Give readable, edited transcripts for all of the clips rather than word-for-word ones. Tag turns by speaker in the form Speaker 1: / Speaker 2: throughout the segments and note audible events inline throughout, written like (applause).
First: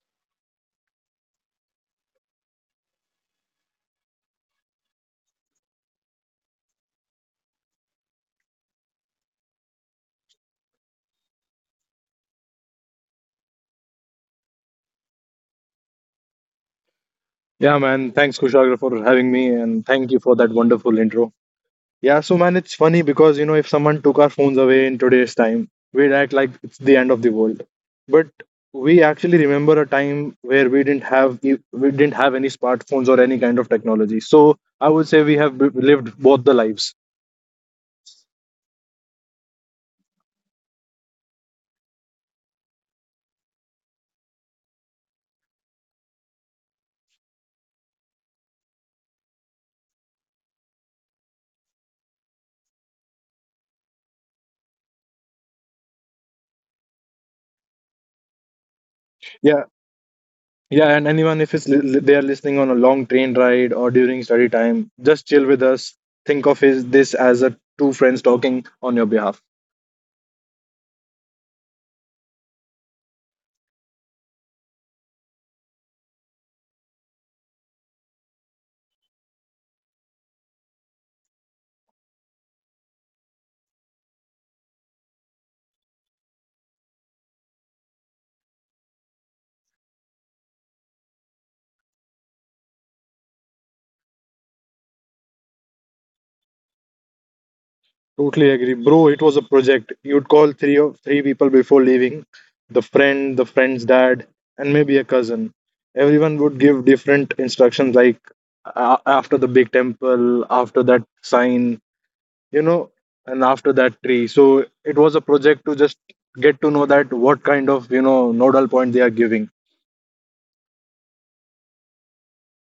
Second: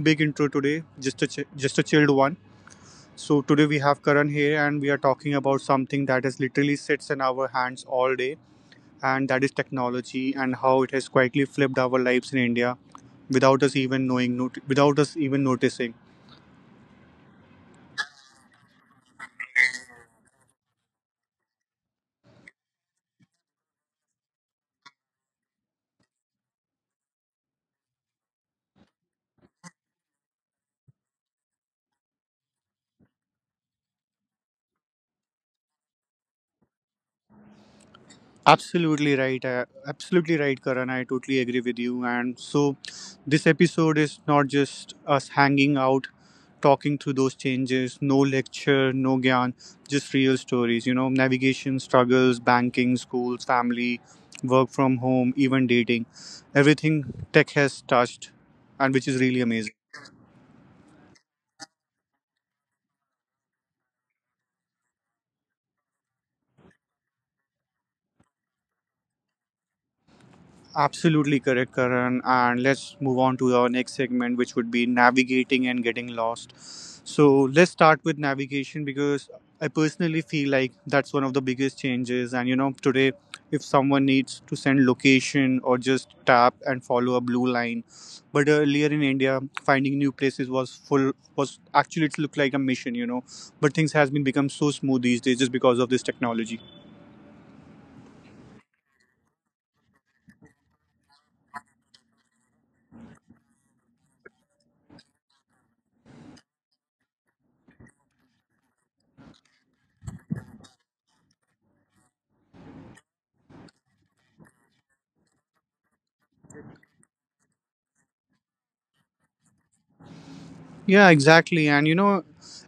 Speaker 1: big intro today, just a chilled one. So today we have Karan here, and we are talking about something that is literally sits in our hands all day and that is technology and how it has quietly flipped our lives in India without us even knowing, without us even noticing.
Speaker 2: Yeah, man. Thanks, Kushagra, for having me, and thank you for that wonderful intro. Yeah, so man, it's funny because you know if someone took our phones away in today's time, we'd act like it's the end of the world. But we actually remember a time where we didn't have we didn't have any smartphones or any kind of technology. So I would say we have lived both the lives.
Speaker 1: Absolutely right. Absolutely right, Karan. I totally agree with you. And so, this episode is not just us hanging out, talking through those changes, no lecture, no gyan, just real stories, navigation, struggles, banking, schools, family, work from home, even dating, everything tech has touched, and which is really amazing.
Speaker 2: Yeah, yeah. And anyone if it's they are listening on a long train ride or during study time, just chill with us. Think of is this as a two friends talking on your behalf.
Speaker 1: Absolutely correct, Karan. And let's move on to our next segment, which would be navigating and getting lost. So let's start with navigation because I personally feel like that's one of the biggest changes. And today, if someone needs to send location or just tap and follow a blue line, but earlier in India, finding new places was actually it looked like a mission. But things has been become so smooth these days just because of this technology.
Speaker 2: Totally agree, bro. It was a project. You'd call three or three people before leaving, the friend, the friend's dad, and maybe a cousin. Everyone would give different instructions, like after the big temple, after that sign, you know, and after that tree. So it was a project to just get to know that what kind of you know nodal point they are giving.
Speaker 1: Yeah, exactly. And you know,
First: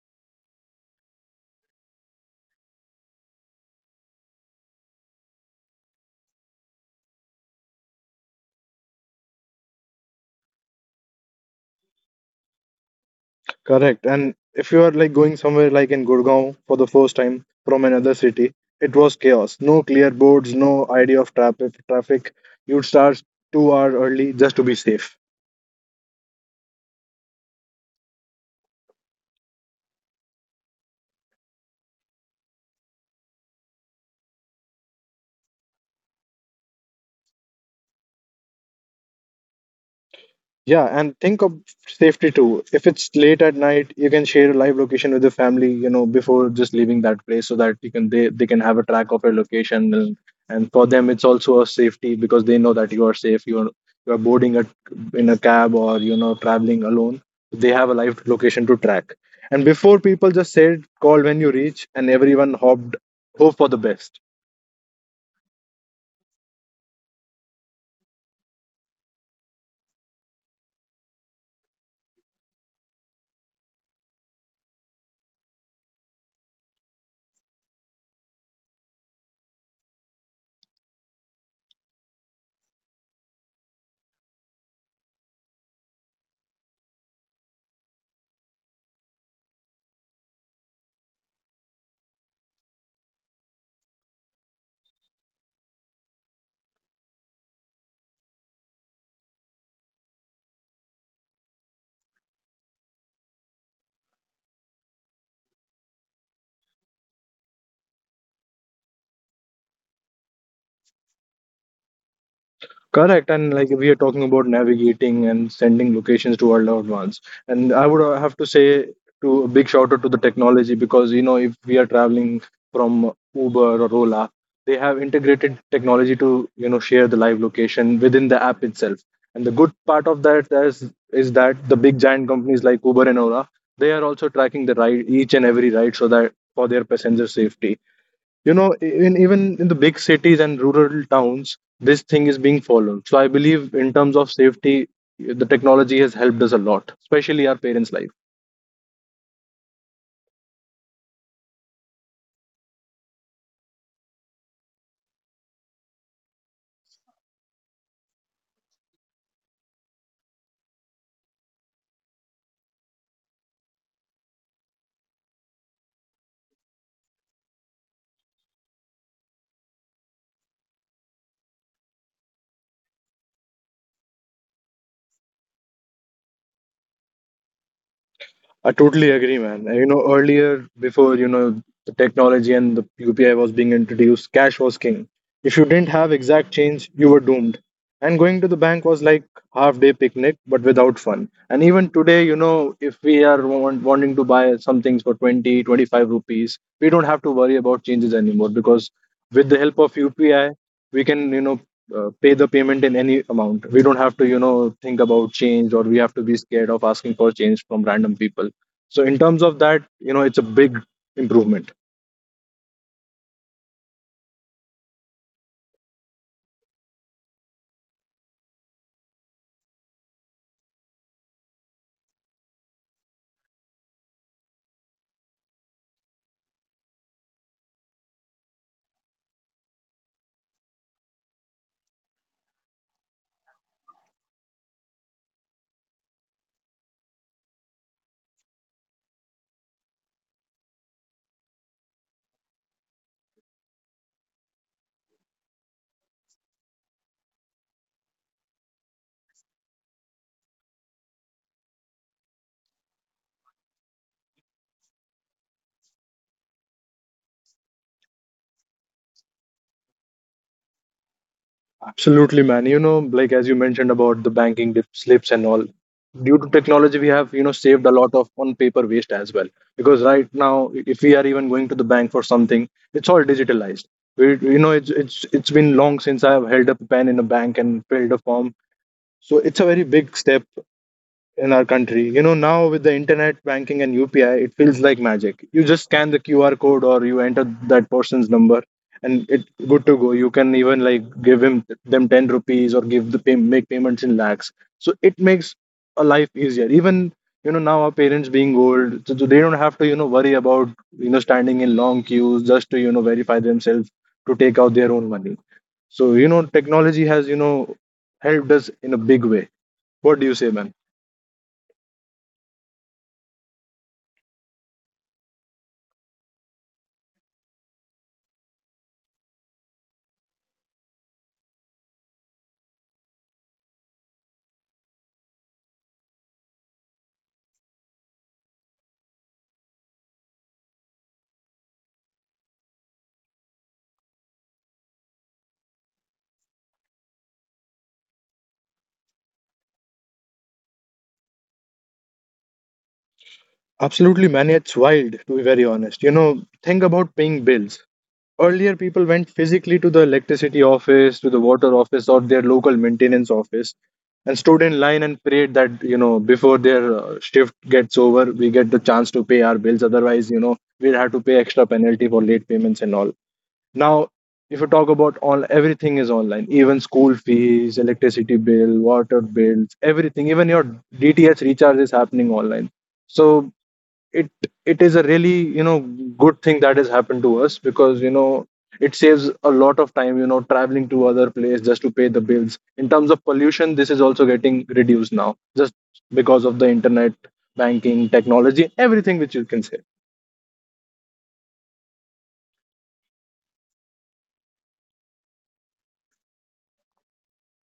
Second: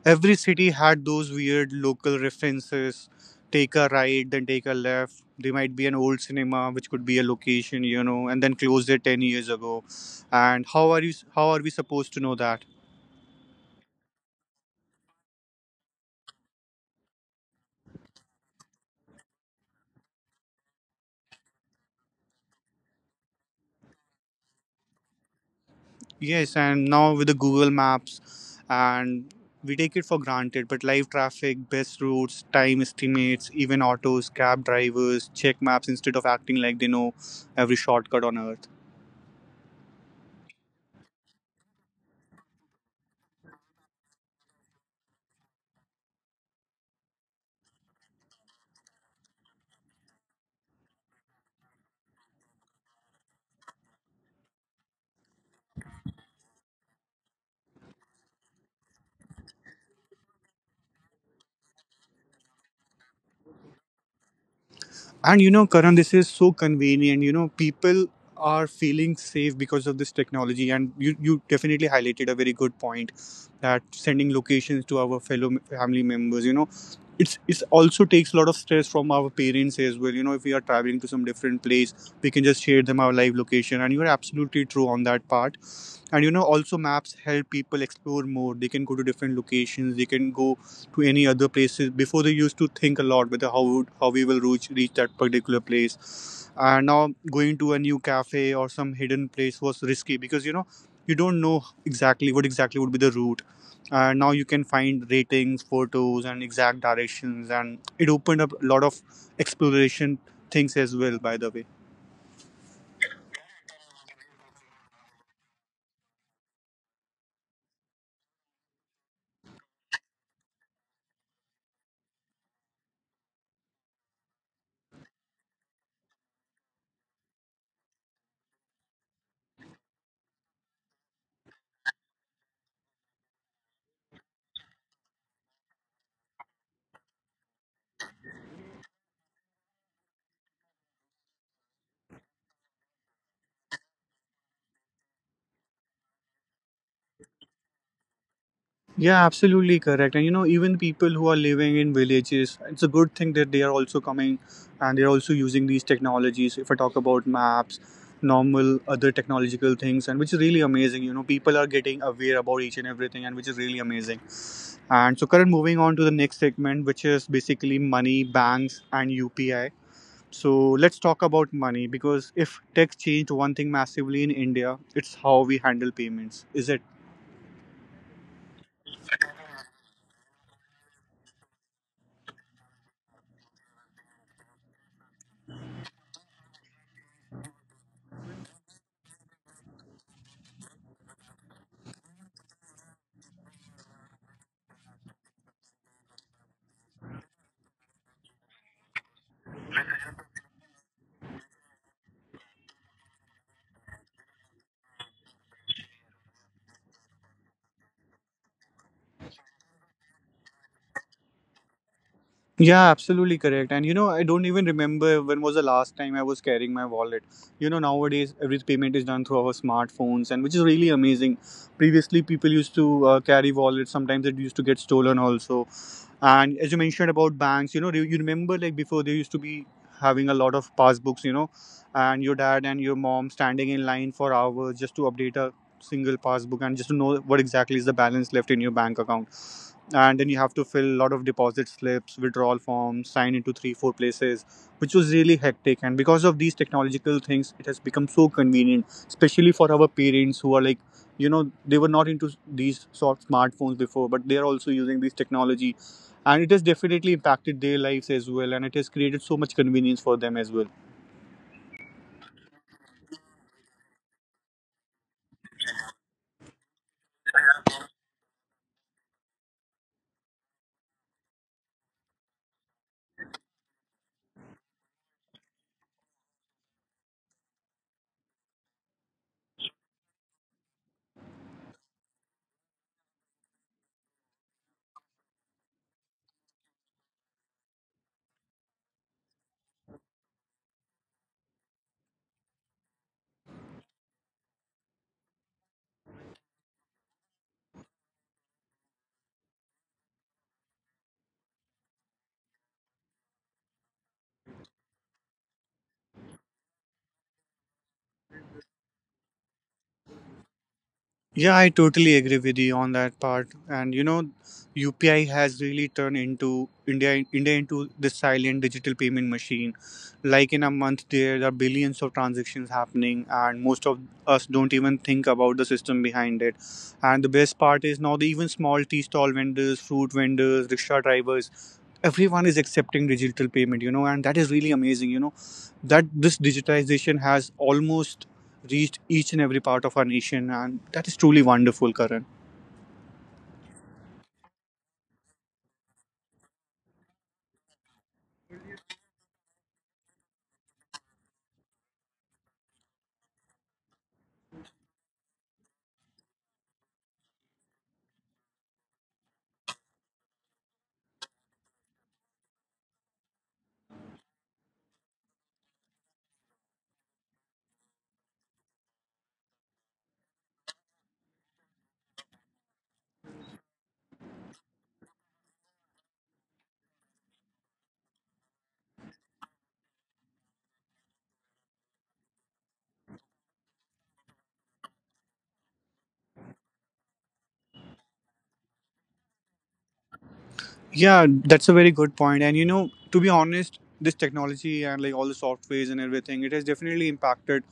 Speaker 1: every city had those weird local references. Take a right, then take a left. There might be an old cinema, which could be a location, and then closed it 10 years ago. And how are you? How are we supposed to know that?
Speaker 2: Correct. And if you are like going somewhere like in Gurgaon for the first time from another city, it was chaos. No clear boards, no idea of traffic. Traffic. You'd start 2 hours early just to be safe.
Speaker 1: Yes, and now with the Google Maps, and we take it for granted. But live traffic, best routes, time estimates, even autos, cab drivers check maps instead of acting like they know every shortcut on earth.
Speaker 2: Yeah, and think of safety too. If it's late at night, you can share a live location with your family, you know, before just leaving that place so that you can they can have a track of your location, and for them it's also a safety because they know that you are safe. You're boarding a, in a cab or you know traveling alone. They have a live location to track. And before people just said call when you reach and everyone hopped hope for the best.
Speaker 1: And you know, Karan, this is so convenient. People are feeling safe because of this technology. And you definitely highlighted a very good point that sending locations to our fellow family members, it also takes a lot of stress from our parents as well. If we are traveling to some different place, we can just share them our live location. And you're absolutely true on that part. And also maps help people explore more. They can go to different locations. They can go to any other places. Before they used to think a lot whether how we will reach that particular place. And now going to a new cafe or some hidden place was risky because you don't know exactly what exactly would be the route. And now you can find ratings, photos, and exact directions, and it opened up a lot of exploration things as well. By the way.
Speaker 2: Correct, and like we are talking about navigating and sending locations to our loved ones, and I would have to say to a big shout out to the technology because you know if we are traveling from Uber or Ola, they have integrated technology to you know share the live location within the app itself. And the good part of that is that the big giant companies like Uber and Ola, they are also tracking the ride each and every ride so that for their passenger safety you know in even in the big cities and rural towns this thing is being followed. So I believe in terms of safety the technology has helped us a lot, especially our parents life.
Speaker 1: Yeah, absolutely correct. And even people who are living in villages, it's a good thing that they are also coming and they're also using these technologies. If I talk about maps, normal other technological things, and which is really amazing. People are getting aware about each and everything, and which is really amazing. And so, current moving on to the next segment, which is basically money, banks, and UPI. So, let's talk about money because if tech changed one thing massively in India, it's how we handle payments, is it?
Speaker 2: I totally agree, man. You know, earlier before you know the technology and the UPI was being introduced, cash was king. If you didn't have exact change, you were doomed. And going to the bank was like half day picnic, but without fun. And even today, you know, if we are wanting to buy some things for 20, 25 rupees, we don't have to worry about changes anymore because with the help of UPI, we can, you know, pay the payment in any amount. We don't have to, you know, think about change or we have to be scared of asking for change from random people. So in terms of that, you know, it's a big improvement.
Speaker 1: Yeah, absolutely correct. And I don't even remember when was the last time I was carrying my wallet. Nowadays every payment is done through our smartphones, and which is really amazing. Previously, people used to carry wallets. Sometimes it used to get stolen also. And as you mentioned about banks, do you remember like before they used to be having a lot of passbooks, and your dad and your mom standing in line for hours just to update a single passbook and just to know what exactly is the balance left in your bank account. And then you have to fill a lot of deposit slips, withdrawal forms, sign into three four places, which was really hectic. And because of these technological things, it has become so convenient, especially for our parents, who are like they were not into these sort of smartphones before, but they are also using this technology, and it has definitely impacted their lives as well, and it has created so much convenience for them as well.
Speaker 2: Absolutely, man. You know, like as you mentioned about the banking dip, slips and all, due to technology, we have, you know, saved a lot of on paper waste as well. Because right now, if we are even going to the bank for something, it's all digitalized. We, you know, it's been long since I have held up a pen in a bank and filled a form. So it's a very big step in our country. You know, now with the internet banking and UPI, it feels like magic. You just scan the QR code or you enter that person's number and it good to go. You can even like give him them 10 rupees or give the pay, make payments in lakhs. So it makes a life easier. Even you know now our parents being old, so they don't have to you know worry about you know standing in long queues just to you know verify themselves to take out their own money. So you know technology has you know helped us in a big way. What do you say, man?
Speaker 1: Yeah, I totally agree with you on that part. And UPI has really turned into India into the silent digital payment machine. Like in a month, there are billions of transactions happening, and most of us don't even think about the system behind it. And the best part is now the even small tea stall vendors, fruit vendors, rickshaw drivers, everyone is accepting digital payment. And that is really amazing. That this digitization has almost reached each and every part of our nation, and that is truly wonderful, Karan.
Speaker 2: Absolutely, man. It's wild, to be very honest. You know, think about paying bills. Earlier, people went physically to the electricity office, to the water office, or their local maintenance office and stood in line and prayed that, you know, before their shift gets over, we get the chance to pay our bills. Otherwise, you know, we'll have to pay extra penalty for late payments and all. Now, if you talk about all, everything is online, even school fees, electricity bill, water bills, everything, even your DTH recharge is happening online. So it it is a really you know good thing that has happened to us because you know it saves a lot of time you know traveling to other place just to pay the bills. In terms of pollution this is also getting reduced now just because of the internet banking technology, everything which you can say.
Speaker 1: Yeah, that's a very good point. And to be honest, this technology and like all the softwares and everything, it has definitely impacted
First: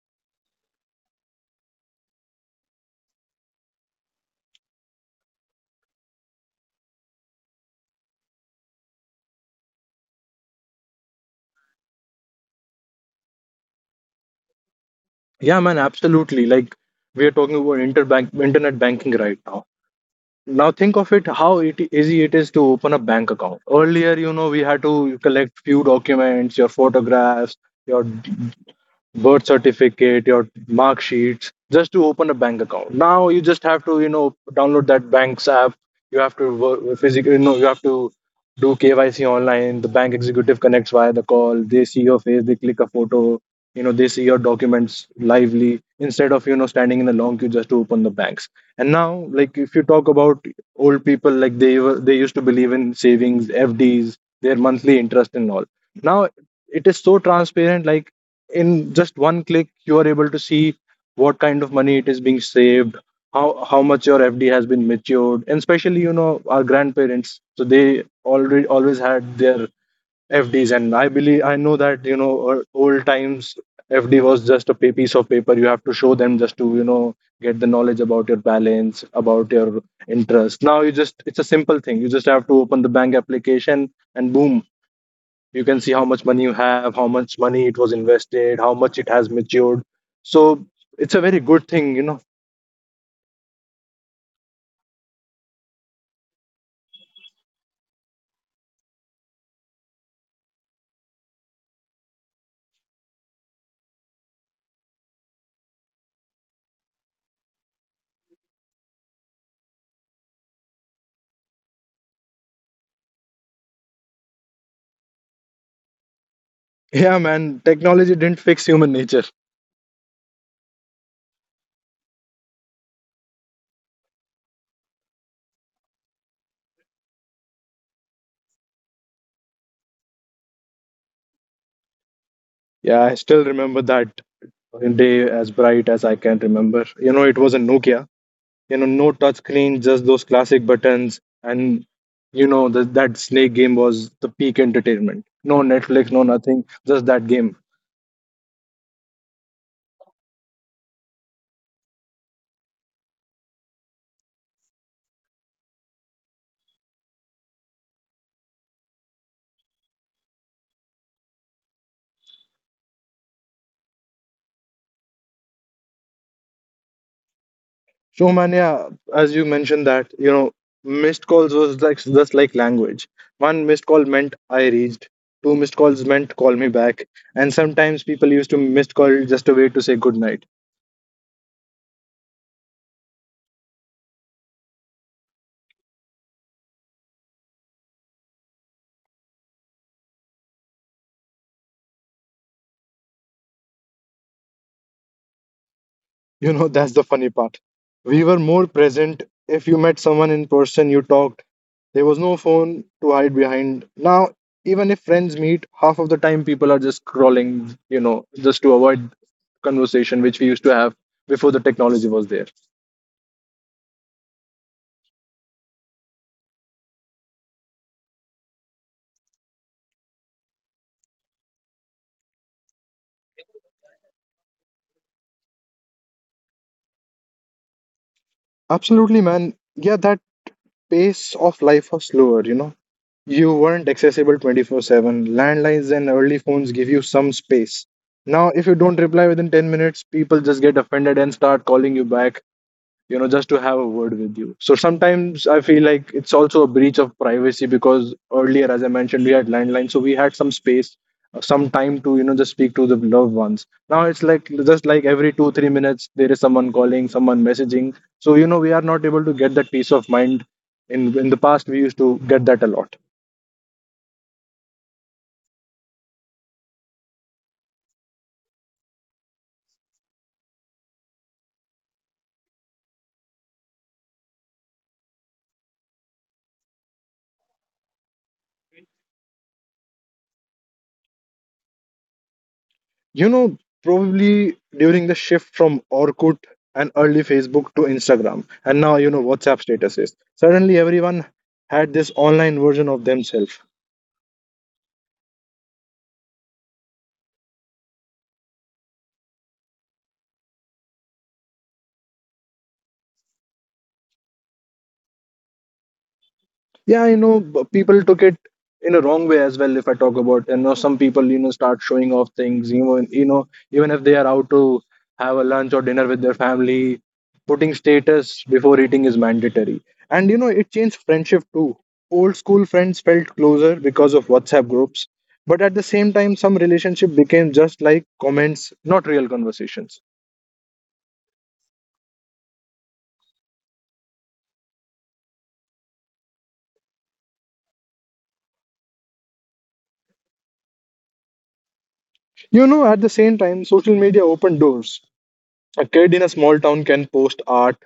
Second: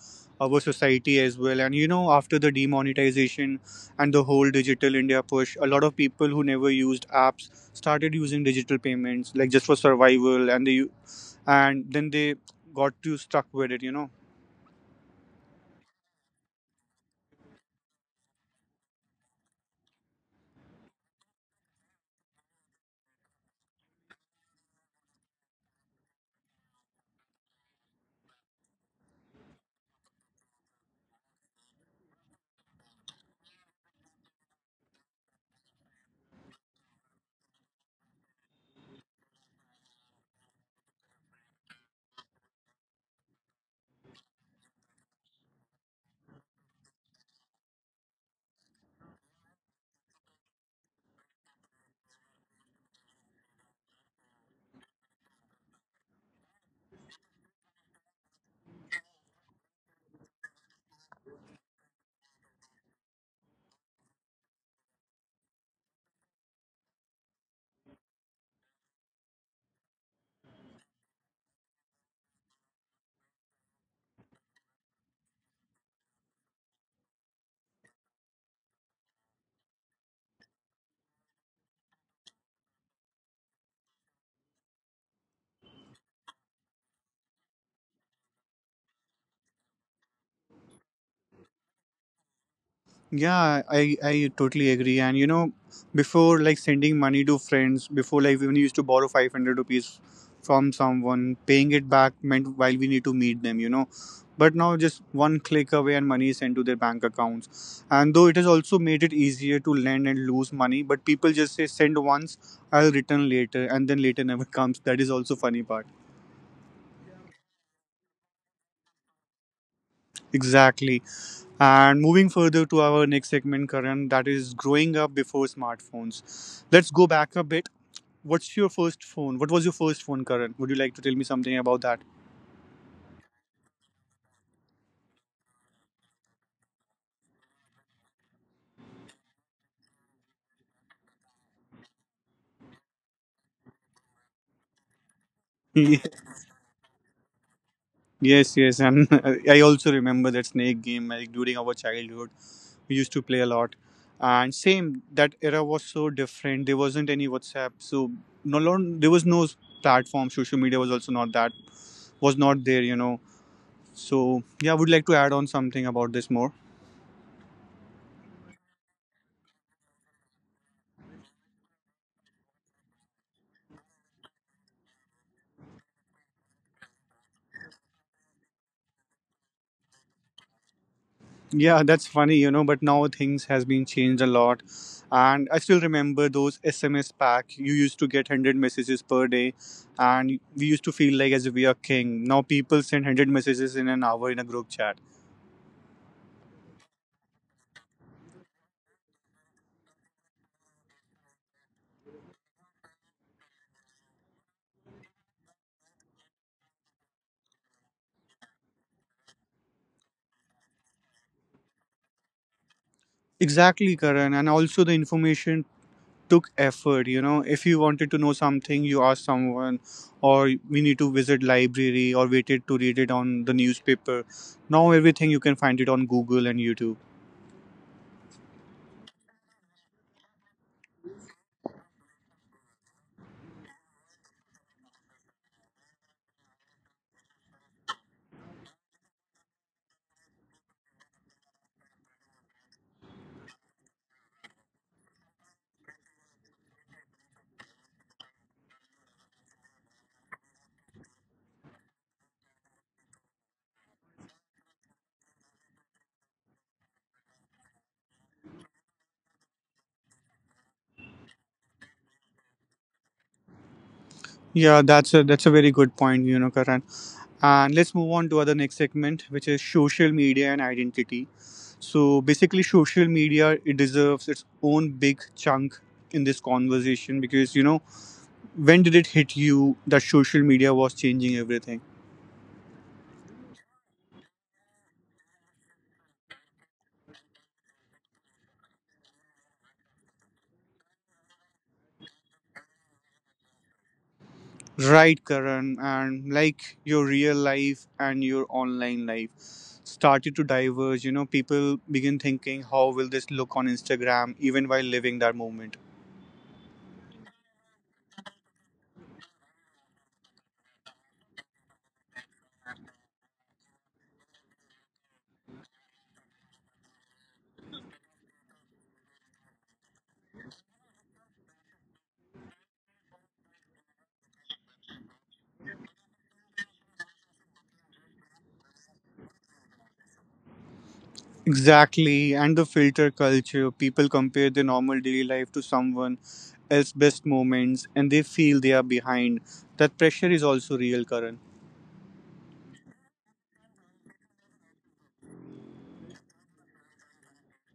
Speaker 1: our society as well. And after the demonetization and the whole Digital India push, a lot of people who never used apps started using digital payments like just for survival, and then they got too stuck with it.
Speaker 2: Yeah, man, absolutely. Like we are talking about interbank internet banking right now think of it how it easy it is to open a bank account. Earlier, you know, we had to collect few documents, your photographs, your birth certificate, your mark sheets, just to open a bank account. Now you just have to, you know, download that bank's app. You have to work physically, you know, you have to do KYC online. The bank executive connects via the call. They see your face, they click a photo, you know, they see your documents lively instead of, you know, standing in a long queue just to open the banks. And now, like, if you talk about old people, like they used to believe in savings, FDs, their monthly interest and all. Now it is so transparent, like in just one click you are able to see what kind of money it is being saved, how much your FD has been matured, and especially you know our grandparents, so they already always had their FDs, and I believe I know that you know old times FD was just a piece of paper you have to show them just to you know get the knowledge about your balance, about your interest. Now you just it's a simple thing, you just have to open the bank application and boom, you can see how much money you have, how much money it was invested, how much it has matured. So it's a very good thing, you know.
Speaker 1: Yeah, I totally agree. And before like sending money to friends, before like when we used to borrow 500 rupees from someone, paying it back meant while we need to meet them. But now just one click away and money is sent to their bank accounts. And though it has also made it easier to lend and lose money, but people just say send once, I'll return later, and then later never (laughs) comes. That is also funny part.
Speaker 2: (laughs) Yeah, man, technology didn't fix human nature.
Speaker 1: Exactly. And moving further to our next segment, Karan, that is growing up before smartphones. Let's go back a bit. What was your first phone, Karan? Would you like to tell me something about that?
Speaker 2: Yeah, I still remember that day as bright as I can remember. You know, it was a Nokia, you know, no touch screen, just those classic buttons, and you know that snake game was the peak entertainment. No
Speaker 1: Ye-
Speaker 2: Netflix, no nothing, just that game.
Speaker 1: yes, yes. And (laughs) I also remember that snake game like during our childhood. We used to play a lot. And same, that era was so different. There wasn't any WhatsApp. So there was no platform. Social media was also not that, was not there. So yeah, I would like to add on something about this more.
Speaker 2: So, man, yeah, as you mentioned that, you know, missed calls was like just like language. One missed call meant I reached. Two missed calls meant call me back. And sometimes people used to missed call just a way to say good night. (laughs)
Speaker 1: Yeah, that's funny, but now things has been changed a lot. And I still remember those SMS pack. You used to get 100 messages per day and we used to feel like as if we are king. Now people send 100 messages in an hour in a group chat.
Speaker 2: You know, that's the funny part. We were more present. If you met someone in person, you talked. There was no phone to hide behind. Now, even if friends meet, half of the time people are just scrolling, you know, just to avoid conversation which we used to have before the technology was there.
Speaker 1: Exactly, Karan. And also the information took effort. If you wanted to know something, you asked someone or we need to visit library or waited to read it on the newspaper. Now everything you can find it on Google and YouTube.
Speaker 2: Absolutely, man. Yeah, that pace of life was slower, you know. You weren't accessible 24/7. Landlines and early phones give you some space. Now, if you don't reply within 10 minutes, people just get offended and start calling you back, you know, just to have a word with you. So sometimes I feel like it's also a breach of privacy because earlier, as I mentioned, we had landline, so we had some space, some time to you know just speak to the loved ones. Now it's like just like every 2 3 minutes there is someone calling, someone messaging, so you know we are not able to get that peace of mind. In the past we used to get that a lot.
Speaker 1: Yeah, that's a very good point, Karan. And let's move on to other next segment, which is social media and identity. So basically, social media it deserves its own big chunk in this conversation because when did it hit you that social media was changing everything?
Speaker 2: You know, probably during the shift from Orkut and early Facebook to Instagram, and now you know WhatsApp statuses. Suddenly, everyone had this online version of themselves.
Speaker 1: Right, Karan, and like your real life and your online life started to diverge. People begin thinking, how will this look on Instagram, even while living that moment.
Speaker 2: Yeah, people took it in a wrong way as well. If I talk about, some people start showing off things. Even if they are out to have a lunch or dinner with their family, putting status before eating is mandatory. And you know, it changed friendship too. Old school friends felt closer because of WhatsApp groups, but at the same time some relationship became just like comments, not real conversations.
Speaker 1: Exactly, and the filter culture. People compare their normal daily life to someone else's best moments and they feel they are behind. That pressure is also real, Karan.
Speaker 2: You know, at the same time social media opened doors. A kid in a small town can post art,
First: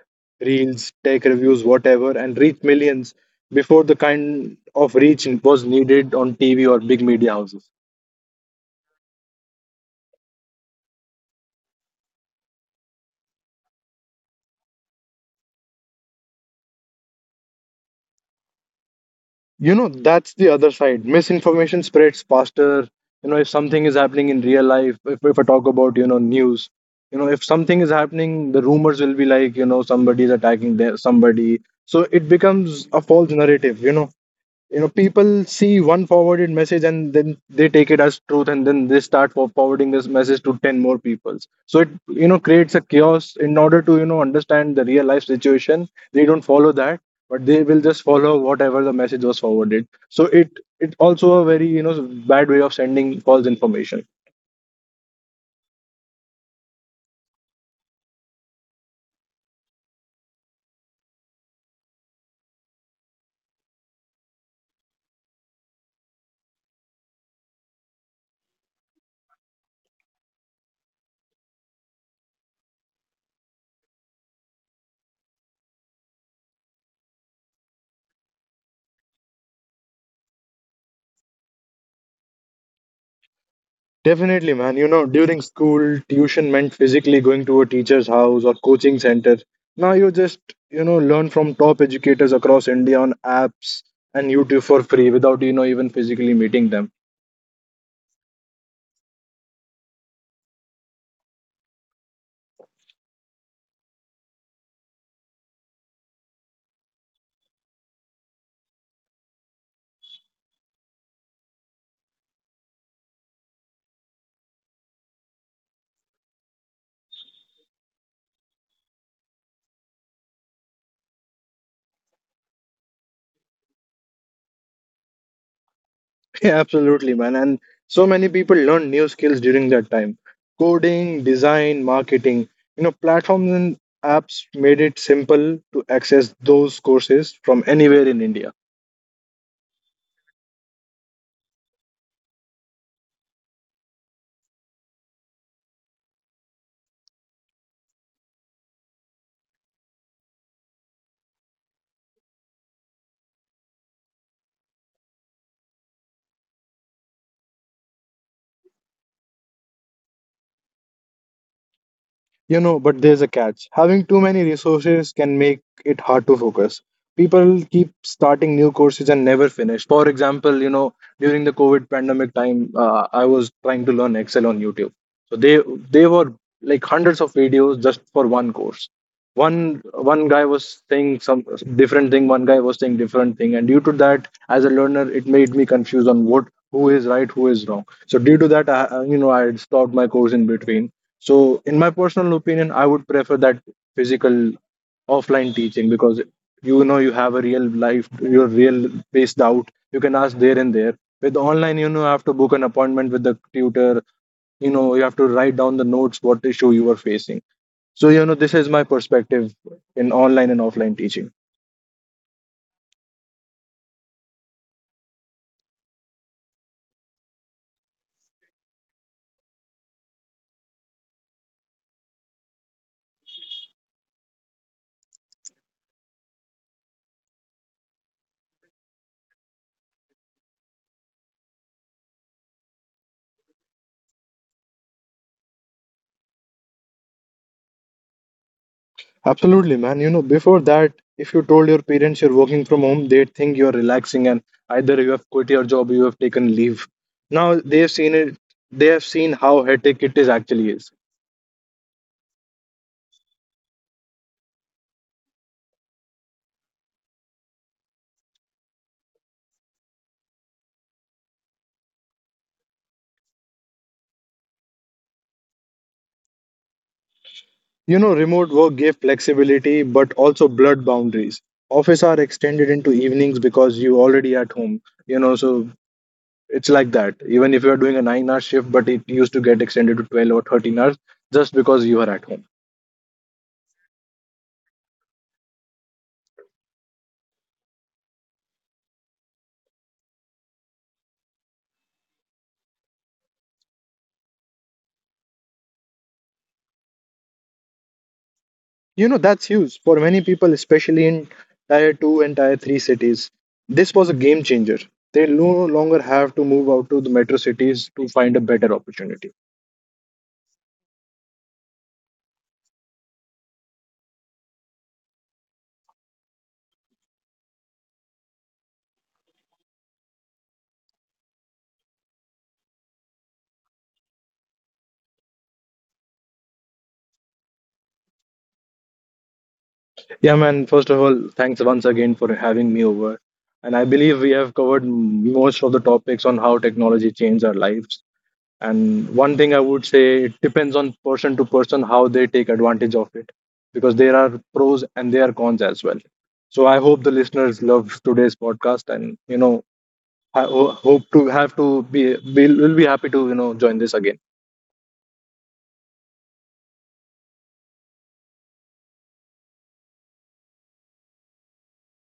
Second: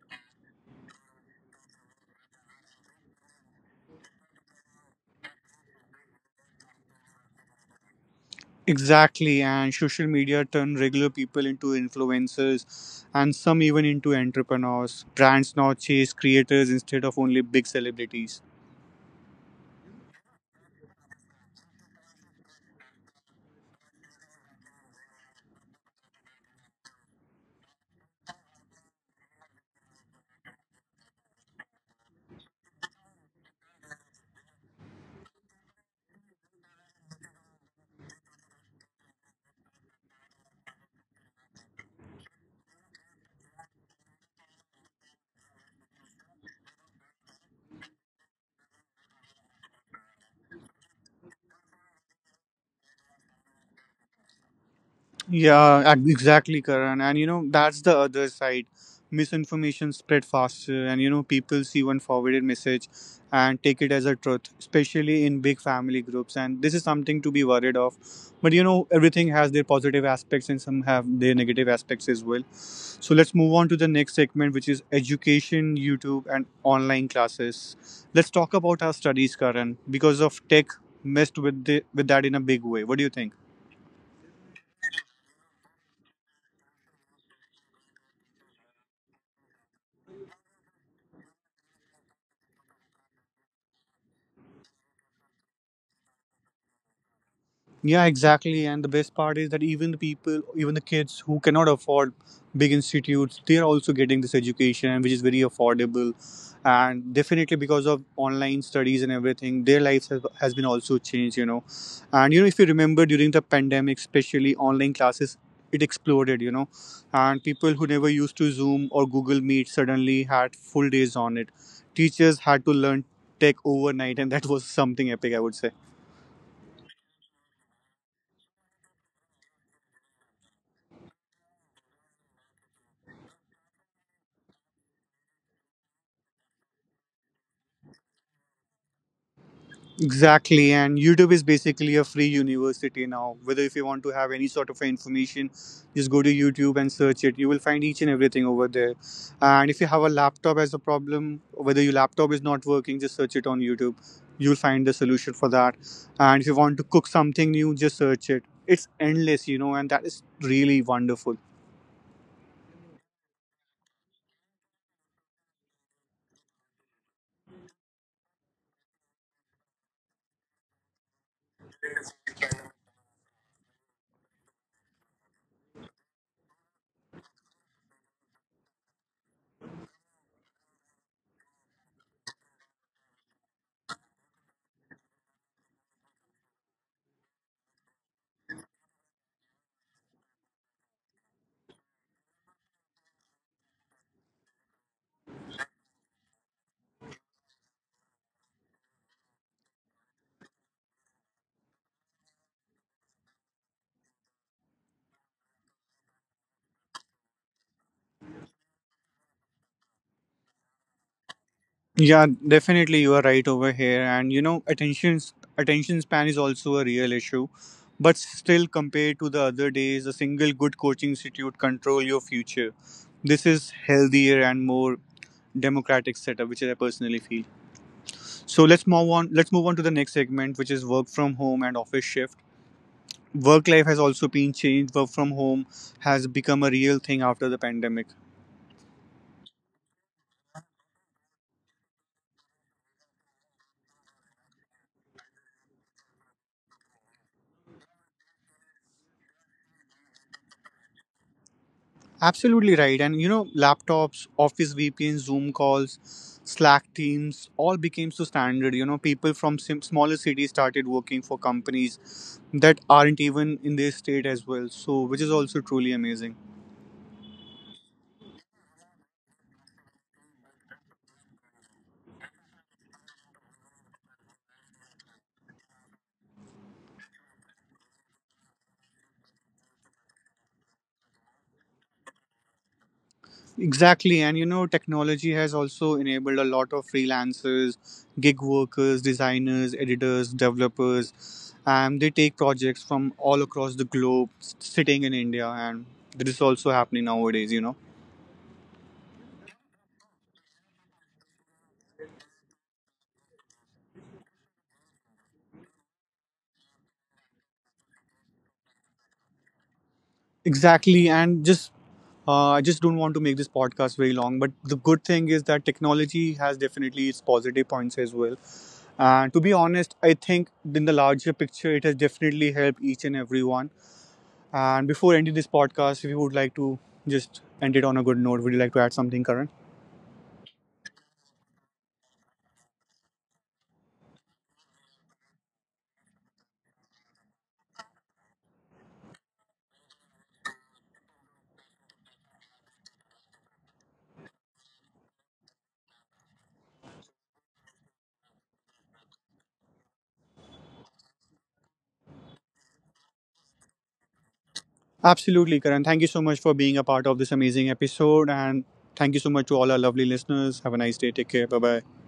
Speaker 2: reels, tech reviews, whatever, and reach millions before the kind of reach was needed on TV or big media houses.
Speaker 1: Exactly, and social media turn regular people into influencers and some even into entrepreneurs. Brands now chase creators instead of only big celebrities.
Speaker 2: You know, that's the other side. Misinformation spreads faster. You know, if something is happening in real life, if I talk about, you know, news, you know, if something is happening, the rumors will be like, you know, somebody is attacking there, somebody. So it becomes a false narrative, you know. You know, people see one forwarded message and then they take it as truth, and then they start forwarding this message to 10 more people. So it, you know, creates a chaos. In order to, you know, understand the real life situation, they don't follow that, but they will just follow whatever the message was forwarded. So it also a very, you know, bad way of sending false information.
Speaker 1: Yeah, exactly, Karan. And that's the other side. Misinformation spread faster, and people see one forwarded message and take it as a truth, especially in big family groups. And this is something to be worried of. But everything has their positive aspects and some have their negative aspects as well. So let's move on to the next segment, which is education, YouTube, and online classes. Let's talk about our studies, Karan, because of tech messed with that in a big way. What do you think?
Speaker 2: Definitely, man. You know, during school, tuition meant physically going to a teacher's house or coaching center. Now you just, you know, learn from top educators across India on apps and YouTube for free without, you know, even physically meeting them. (laughs)
Speaker 1: Yeah, exactly. And the best part is that even the people, even the kids who cannot afford big institutes, they are also getting this education, which is very affordable. And definitely because of online studies and everything, their lives has been also changed. And if you remember during the pandemic, especially online classes, it exploded. And people who never used to Zoom or Google Meet suddenly had full days on it. Teachers had to learn tech overnight, and that was something epic, I would say.
Speaker 2: Yeah, absolutely, man. And so many people learn new skills during that time. Coding, design, marketing. You know, platforms and apps made it simple to access those courses from anywhere in India.
Speaker 1: Exactly, and YouTube is basically a free university now. Whether if you want to have any sort of information, just go to YouTube and search it. You will find each and everything over there. And if you have a laptop as a problem, whether your laptop is not working, just search it on YouTube. You'll find the solution for that. And if you want to cook something new, just search it. It's endless, and that is really wonderful.
Speaker 2: You know, but there's a catch. Having too many resources can make it hard to focus. People keep starting new courses and never finish. For example, you know, during the COVID pandemic time, I was trying to learn Excel on YouTube. So they were like hundreds of videos just for one course. One guy was saying some different thing, one guy was saying different thing, and due to that, as a learner, it made me confused on what, who is right, who is wrong. So due to that, I had stopped my course in between. So in my personal opinion, I would prefer that physical offline teaching, because you know, you have a real life, your real based out, you can ask there and there. With online, you know, you have to book an appointment with the tutor, you know, you have to write down the notes what issue you are facing. So, you know, this is my perspective in online and offline teaching.
Speaker 1: Yeah, definitely you are right over here. And attention span is also a real issue. But still, compared to the other days, a single good coaching institute control your future. This is healthier and more democratic setup, which I personally feel. So let's move on. Let's move on to the next segment, which is work from home and office shift. Work life has also been changed. Work from home has become a real thing after the pandemic.
Speaker 2: Absolutely, man. You know, before that, if you told your parents you're working from home, they'd think you're relaxing and either you have quit your job or you have taken leave. Now they've seen it, they have seen how hectic it is actually is.
Speaker 1: Absolutely right. And laptops, office VPNs, Zoom calls, Slack teams all became so standard. People from smaller cities started working for companies that aren't even in their state as well. So, which is also truly amazing.
Speaker 2: You know, remote work gave flexibility but also blurred boundaries. Office are extended into evenings because you already at home, you know, so it's like that. Even if you're doing a 9 hour shift, but it used to get extended to 12 or 13 hours just because you are at home.
Speaker 1: Exactly. And technology has also enabled a lot of freelancers, gig workers, designers, editors, developers. And they take projects from all across the globe, sitting in India. And this is also happening nowadays.
Speaker 2: You know, that's huge for many people, especially in tier 2 and tier 3 cities. This was a game changer. They no longer have to move out to the metro cities to find a better opportunity.
Speaker 1: Exactly, and just I just don't want to make this podcast very long. But the good thing is that technology has definitely its positive points as well. And to be honest, I think in the larger picture, it has definitely helped each and everyone. And before ending this podcast, if you would like to just end it on a good note, would you like to add something, Karan?
Speaker 2: Yeah, man, first of all, thanks once again for having me over. And I believe we have covered most of the topics on how technology changed our lives. And one thing I would say, it depends on person to person how they take advantage of it, because there are pros and there are cons as well. So I hope the listeners love today's podcast, and you know, I ho- hope to have to be will be happy to, you know, join this again.
Speaker 1: Absolutely, Karan. Thank you so much for being a part of this amazing episode, and thank you so much to all our lovely listeners. Have a nice day. Take care. Bye bye.